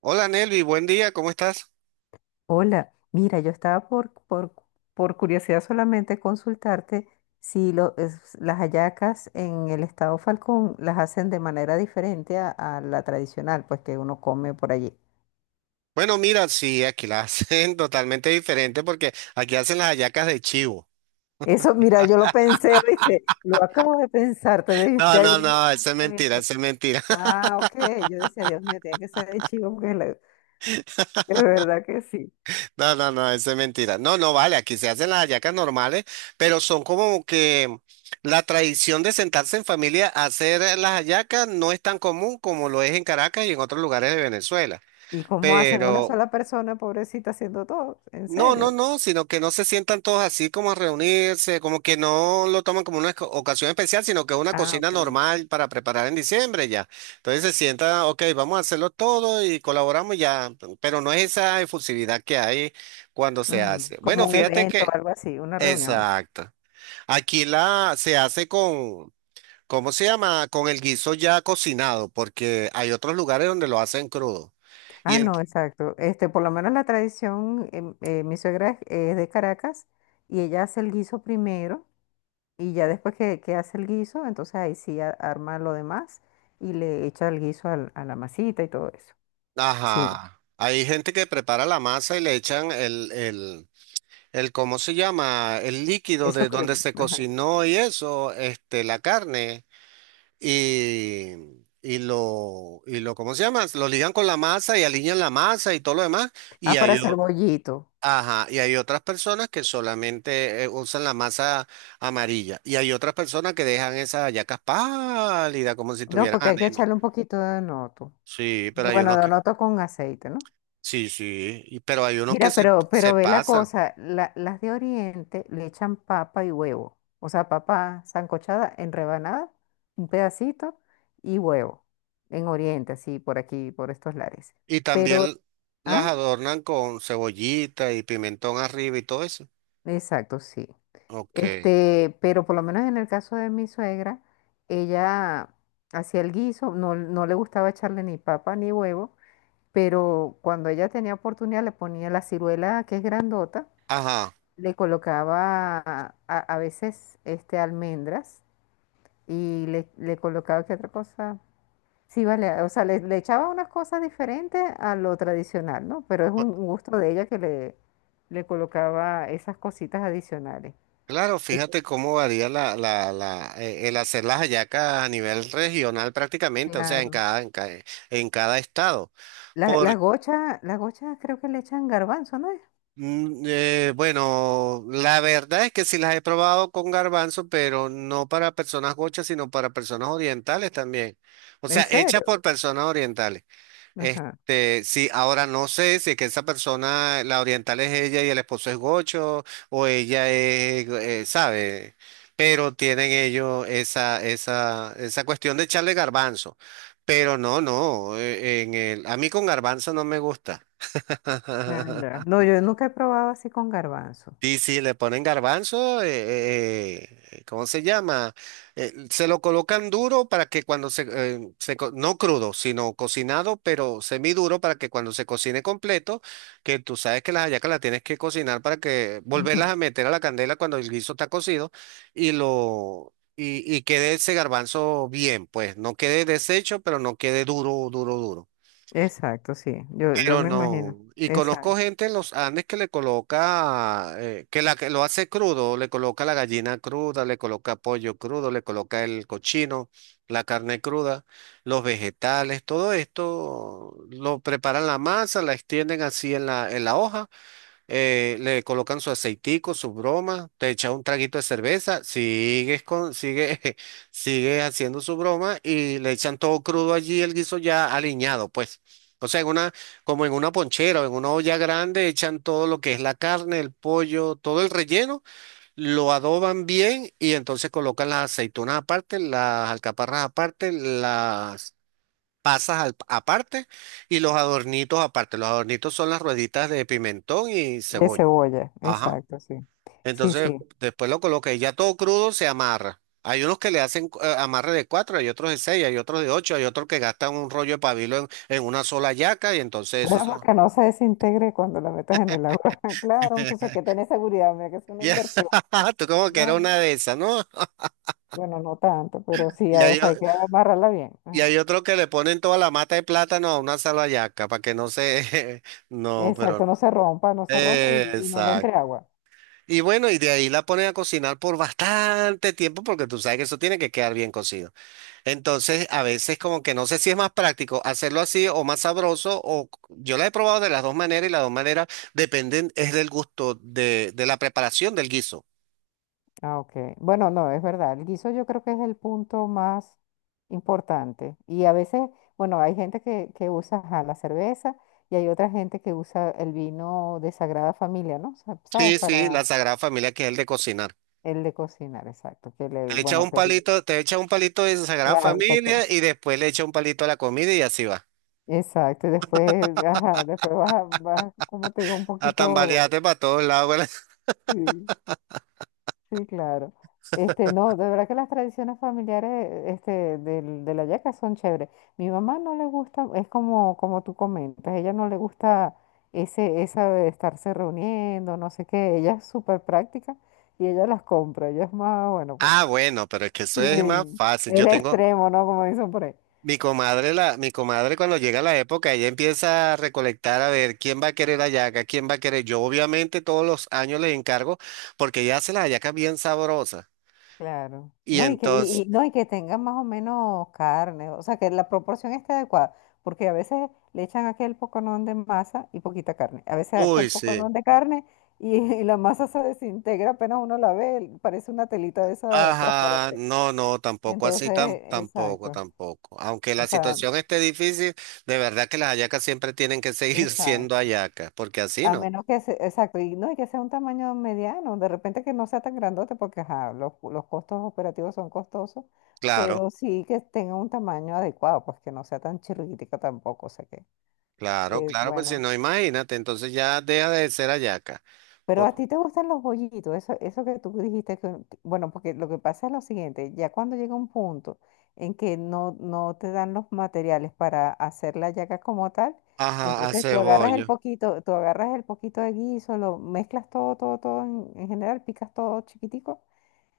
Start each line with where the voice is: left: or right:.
right: Hola Nelvi, buen día, ¿cómo estás?
left: Hola, mira, yo estaba por curiosidad solamente consultarte si las hallacas en el estado Falcón las hacen de manera diferente a la tradicional, pues que uno come por allí.
right: Bueno, mira, sí, aquí la hacen totalmente diferente porque aquí hacen las hallacas de chivo.
left: Eso, mira, yo lo pensé, ¿viste? Lo acabo de pensar,
right: No,
left: te
right: no,
left: adiviné
right: no,
left: el
right: eso es mentira,
left: pensamiento.
right: eso es mentira.
left: Ah, ok, yo decía, Dios mío, tiene que ser de chivo, porque es verdad que sí.
right: No, no, no, eso es mentira. No, no, vale, aquí se hacen las hallacas normales, pero son como que la tradición de sentarse en familia a hacer las hallacas no es tan común como lo es en Caracas y en otros lugares de Venezuela.
left: ¿Y cómo hacen una
right: Pero,
left: sola persona, pobrecita, haciendo todo? ¿En
right: No, no,
left: serio?
right: no, sino que no se sientan todos así como a reunirse, como que no lo toman como una ocasión especial, sino que es una
left: Ah,
right: cocina
left: ok.
right: normal para preparar en diciembre ya. Entonces se sienta, ok, vamos a hacerlo todo y colaboramos ya, pero no es esa efusividad que hay cuando se
left: Ujú,
right: hace. Bueno,
left: como un
right: fíjate
left: evento,
right: que,
left: algo así, una reunión.
right: exacto. Aquí la se hace con, ¿cómo se llama? Con el guiso ya cocinado, porque hay otros lugares donde lo hacen crudo.
left: Ah,
right: y
left: no, exacto. Este, por lo menos la tradición, mi es de Caracas y ella hace el guiso primero y ya después que hace el guiso, entonces ahí sí arma lo demás y le echa el guiso a la masita y todo eso. Sí,
right: Ajá. Hay gente que prepara la masa y le echan el, ¿cómo se llama? El líquido
left: eso
right: de donde
left: crudo,
right: se
left: ajá.
right: cocinó y eso, este, la carne y, y lo, ¿cómo se llama? Lo ligan con la masa y alinean la masa y todo lo demás.
left: Ah,
right: Y
left: para
right: hay, o-
left: hacer bollito.
right: ajá, y hay otras personas que solamente usan la masa amarilla. Y hay otras personas que dejan esas hallacas pálidas como si
left: No,
right: tuvieran
left: porque hay que
right: anemia.
left: echarle un poquito de noto.
right: Sí, pero
left: Y
right: hay
left: bueno,
right: unos
left: de
right: que.
left: noto con aceite, ¿no?
right: Sí, sí, pero hay unos que
left: Mira,
right: se,
left: pero,
right: se
left: pero ve la
right: pasan
left: cosa, las de Oriente le echan papa y huevo, o sea, papa sancochada en rebanada, un pedacito y huevo, en Oriente, así por aquí, por estos lares.
right: y
left: Pero,
right: también las
left: ah,
right: adornan con cebollita y pimentón arriba y todo eso.
left: exacto, sí.
right: Ok,
left: Este, pero por lo menos en el caso de mi suegra, ella hacía el guiso, no, no le gustaba echarle ni papa ni huevo, pero cuando ella tenía oportunidad le ponía la ciruela que es grandota,
right: ajá.
left: le colocaba a veces este almendras y le colocaba qué otra cosa. Sí, vale, o sea, le echaba unas cosas diferentes a lo tradicional, ¿no? Pero es un gusto de ella que le colocaba esas cositas adicionales.
right: Claro,
left: Sí,
right: fíjate cómo varía el hacer las hallacas a nivel regional prácticamente, o sea, en
left: claro.
right: cada, en cada, en cada estado. Por,
left: Las gochas creo que le echan garbanzo, ¿no es?
right: bueno, la verdad es que sí las he probado con garbanzo, pero no para personas gochas, sino para personas orientales también. O
left: ¿En
right: sea, hechas
left: serio?
right: por personas orientales.
left: Ajá.
right: Este, sí, ahora no sé si es que esa persona, la oriental es ella y el esposo es gocho, o ella es, sabe, pero tienen ellos esa cuestión de echarle garbanzo. Pero no, no, a mí con garbanzo no me gusta.
left: Ah, ya. No, yo nunca he probado así con garbanzo.
right: Sí, sí, le ponen garbanzo, ¿cómo se llama? Se lo colocan duro para que cuando se, se co- no crudo, sino cocinado, pero semiduro para que cuando se cocine completo, que tú sabes que las hallacas las tienes que cocinar para que volverlas
left: Ujú.
right: a meter a la candela cuando el guiso está cocido y lo y quede ese garbanzo bien, pues no quede deshecho, pero no quede duro, duro, duro.
left: Exacto, sí. Yo
right: Pero
left: me
right: no,
left: imagino.
right: y conozco
left: Exacto.
right: gente en los Andes que le coloca, que lo hace crudo, le coloca la gallina cruda, le coloca pollo crudo, le coloca el cochino, la carne cruda, los vegetales, todo esto lo preparan la masa, la extienden así en la hoja le colocan su aceitico, su broma, te echa un traguito de cerveza, sigue haciendo su broma y le echan todo crudo allí, el guiso ya aliñado, pues. O sea, como en una ponchera o en una olla grande, echan todo lo que es la carne, el pollo, todo el relleno, lo adoban bien y entonces colocan las aceitunas aparte, las alcaparras aparte, las pasas aparte y los adornitos aparte. Los adornitos son las rueditas de pimentón y
left: De
right: cebolla.
left: cebolla,
right: Ajá.
left: exacto, sí. Sí,
right: Entonces,
left: sí.
right: después lo coloca y ya todo crudo se amarra. Hay unos que le hacen amarre de cuatro, hay otros de seis, hay otros de ocho, hay otros que gastan un rollo de pabilo en una sola yaca y entonces eso
left: Bueno,
right: son.
left: porque no se desintegre cuando la metas en el agua. Claro, muchacha, que tenés seguridad, mira que es una
right: Ya,
left: inversión.
right: tú como que era
left: Claro.
right: una de esas, ¿no?
left: Bueno, no tanto, pero sí,
right: Y
left: o
right: hay,
left: sea,
right: o-
left: hay que amarrarla bien.
right: y
left: Ajá.
right: hay otros que le ponen toda la mata de plátano a una sola yaca para que no se. No, pero
left: Exacto,
right: no.
left: no se rompa, no se rompa y no le
right: Exacto.
left: entre agua.
right: Y bueno, y de ahí la ponen a cocinar por bastante tiempo porque tú sabes que eso tiene que quedar bien cocido. Entonces, a veces como que no sé si es más práctico hacerlo así o más sabroso, o yo la he probado de las dos maneras y las dos maneras dependen, es del gusto de la preparación del guiso.
left: Ah, ok. Bueno, no, es verdad. El guiso yo creo que es el punto más importante. Y a veces, bueno, hay gente que usa ajá, la cerveza y hay otra gente que usa el vino de Sagrada Familia, ¿no? ¿Sabes?
right: Sí, sí, la
left: Para
right: Sagrada Familia que es el de cocinar.
left: el de cocinar, exacto. Que le,
right: Te echa
left: bueno,
right: un
left: que
right: palito, te echa un palito de Sagrada
left: claro, chacho.
right: Familia y después le echa un palito a la comida y así va.
left: Exacto. Y después, ajá, después vas, como te digo, un
right: A
left: poquito.
right: tambalearte para todos lados.
left: Sí, sí, claro. Este, no, de verdad que las tradiciones familiares, este, de la yaca son chéveres. Mi mamá no le gusta, es como, como tú comentas, ella no le gusta esa de estarse reuniendo, no sé qué. Ella es súper práctica y ella las compra. Ella es más, bueno, pues.
right: Ah, bueno, pero es que eso es más
left: Sí.
right: fácil.
left: El extremo, ¿no? Como dicen por ahí.
right: Mi comadre cuando llega la época, ella empieza a recolectar a ver quién va a querer hallaca, quién va a querer. Yo obviamente todos los años le encargo porque ella hace las hallacas bien sabrosas.
left: Claro.
right: Y
left: No, y
right: entonces,
left: no, y que tengan más o menos carne, o sea, que la proporción esté adecuada, porque a veces le echan aquel poconón de masa y poquita carne, a veces aquel
right: uy, sí.
left: poconón de carne y la masa se desintegra apenas uno la ve, parece una telita de esa
right: Ajá,
left: transparente.
right: no, no, tampoco así,
left: Entonces,
right: tampoco,
left: exacto,
right: tampoco. Aunque la
left: o sea,
right: situación esté difícil, de verdad que las hallacas siempre tienen que seguir siendo
left: exacto.
right: hallacas, porque así
left: A
right: no.
left: menos que se, exacto, y no, y que sea un tamaño mediano, de repente que no sea tan grandote, porque ajá, los costos operativos son costosos,
right: Claro,
left: pero sí que tenga un tamaño adecuado, pues que no sea tan chirriquitica tampoco, o sea
right: claro,
left: que
right: claro, pues si
left: bueno.
right: no, imagínate, entonces ya deja de ser hallaca.
left: Pero a
right: Por-
left: ti te gustan los bollitos, eso que tú dijiste bueno, porque lo que pasa es lo siguiente, ya cuando llega un punto en que no, no te dan los materiales para hacer la yaca como tal,
right: Ajá,
left: entonces
right: hace
left: tú agarras el
right: bollo.
left: poquito, tú agarras el poquito de guiso, lo mezclas todo, todo, todo en general, picas todo chiquitico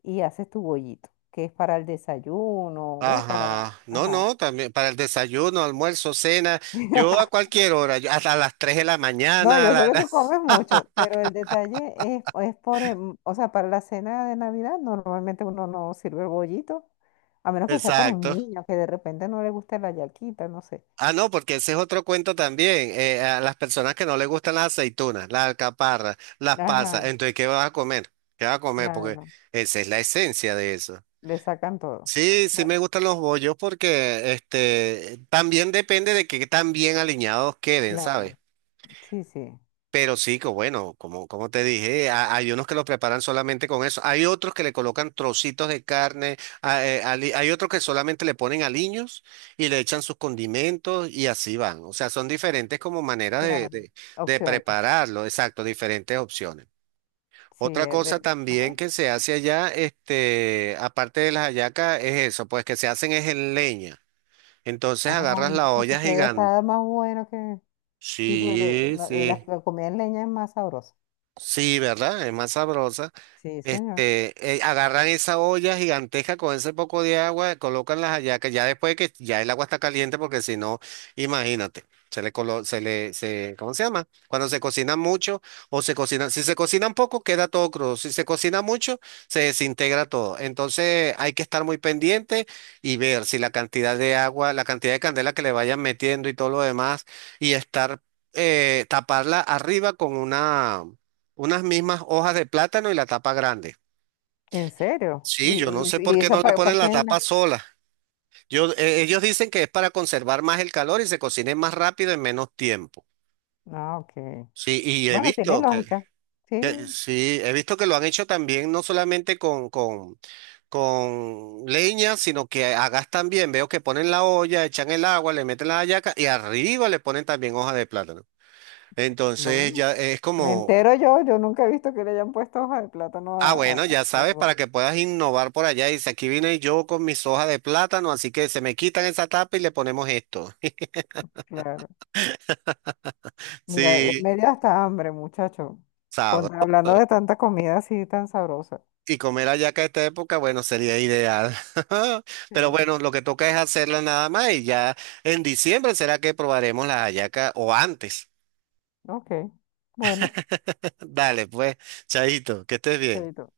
left: y haces tu bollito, que es para el desayuno, ¿ves? Para,
right: Ajá, no,
left: ajá.
right: no, también para el desayuno, almuerzo, cena, yo a cualquier hora, yo hasta las 3 de la
left: No,
right: mañana,
left: yo sé que tú comes mucho, pero el detalle es por, o sea, para la cena de Navidad normalmente uno no sirve el bollito, a menos que sea para un
right: exacto.
left: niño que de repente no le guste la yaquita, no sé.
right: Ah, no, porque ese es otro cuento también, a las personas que no les gustan las aceitunas, las alcaparras, las
left: Ajá,
right: pasas, entonces, ¿qué vas a comer? ¿Qué vas a comer? Porque
left: claro,
right: esa es la esencia de eso.
left: le sacan todo.
right: Sí, sí
left: Bueno,
right: me gustan los bollos porque este, también depende de que tan bien alineados queden,
left: claro,
right: ¿sabes?
left: sí, sí,
right: Pero sí, que bueno, como, como te dije, hay unos que lo preparan solamente con eso. Hay otros que le colocan trocitos de carne, hay otros que solamente le ponen aliños y le echan sus condimentos y así van. O sea, son diferentes como maneras de,
left: claro.
right: de, de
left: Opciones,
right: prepararlo, exacto, diferentes opciones.
left: sí,
right: Otra
left: es
right: cosa
left: de, ajá.
right: también que se hace allá, este, aparte de las hallacas, es eso, pues que se hacen es en leña. Entonces agarras
left: Ay,
right: la
left: muchacho,
right: olla
left: se debe
right: gigante.
left: estar más bueno que, sí, porque
right: Sí,
left: la,
right: sí.
left: la comida en leña es más sabrosa.
right: Sí, ¿verdad? Es más sabrosa.
left: Sí, señor.
right: Este, agarran esa olla gigantesca con ese poco de agua, colocan las hallacas, ya después de que ya el agua está caliente, porque si no, imagínate, se le colo, se le, se, ¿cómo se llama? Cuando se cocina mucho o se cocina, si se cocina poco, queda todo crudo, si se cocina mucho, se desintegra todo. Entonces hay que estar muy pendiente y ver si la cantidad de agua, la cantidad de candela que le vayan metiendo y todo lo demás, y estar, taparla arriba con unas mismas hojas de plátano y la tapa grande.
left: ¿En serio?
right: Sí, yo no sé por
left: Y
right: qué
left: esa
right: no le
left: para
right: ponen la
left: qué?
right: tapa sola. Yo, ellos dicen que es para conservar más el calor y se cocine más rápido en menos tiempo.
left: Ah, ok.
right: Sí, y he
left: Bueno, tiene
right: visto que,
left: lógica. Sí,
right: sí, he visto que lo han hecho también, no solamente con leña, sino que hagas también. Veo que ponen la olla, echan el agua, le meten la hallaca y arriba le ponen también hoja de plátano. Entonces
left: bueno.
right: ya es
left: Me
right: como,
left: entero yo, nunca he visto que le hayan puesto hoja de plátano
right: ah, bueno, ya
left: a
right: sabes,
left: algo.
right: para que puedas innovar por allá. Dice, aquí vine yo con mis hojas de plátano, así que se me quitan esa tapa y le ponemos esto.
left: Claro. Mira,
right: Sí,
left: me dio hasta hambre, muchacho.
right: sabroso.
left: Hablando de tanta comida así tan sabrosa.
right: Y comer hallaca a esta época, bueno, sería ideal. Pero
left: Sí.
right: bueno, lo que toca es hacerla nada más y ya en diciembre será que probaremos la hallaca o antes.
left: Ok. Bueno,
right: Dale, pues, chaito, que estés bien.
left: chaito.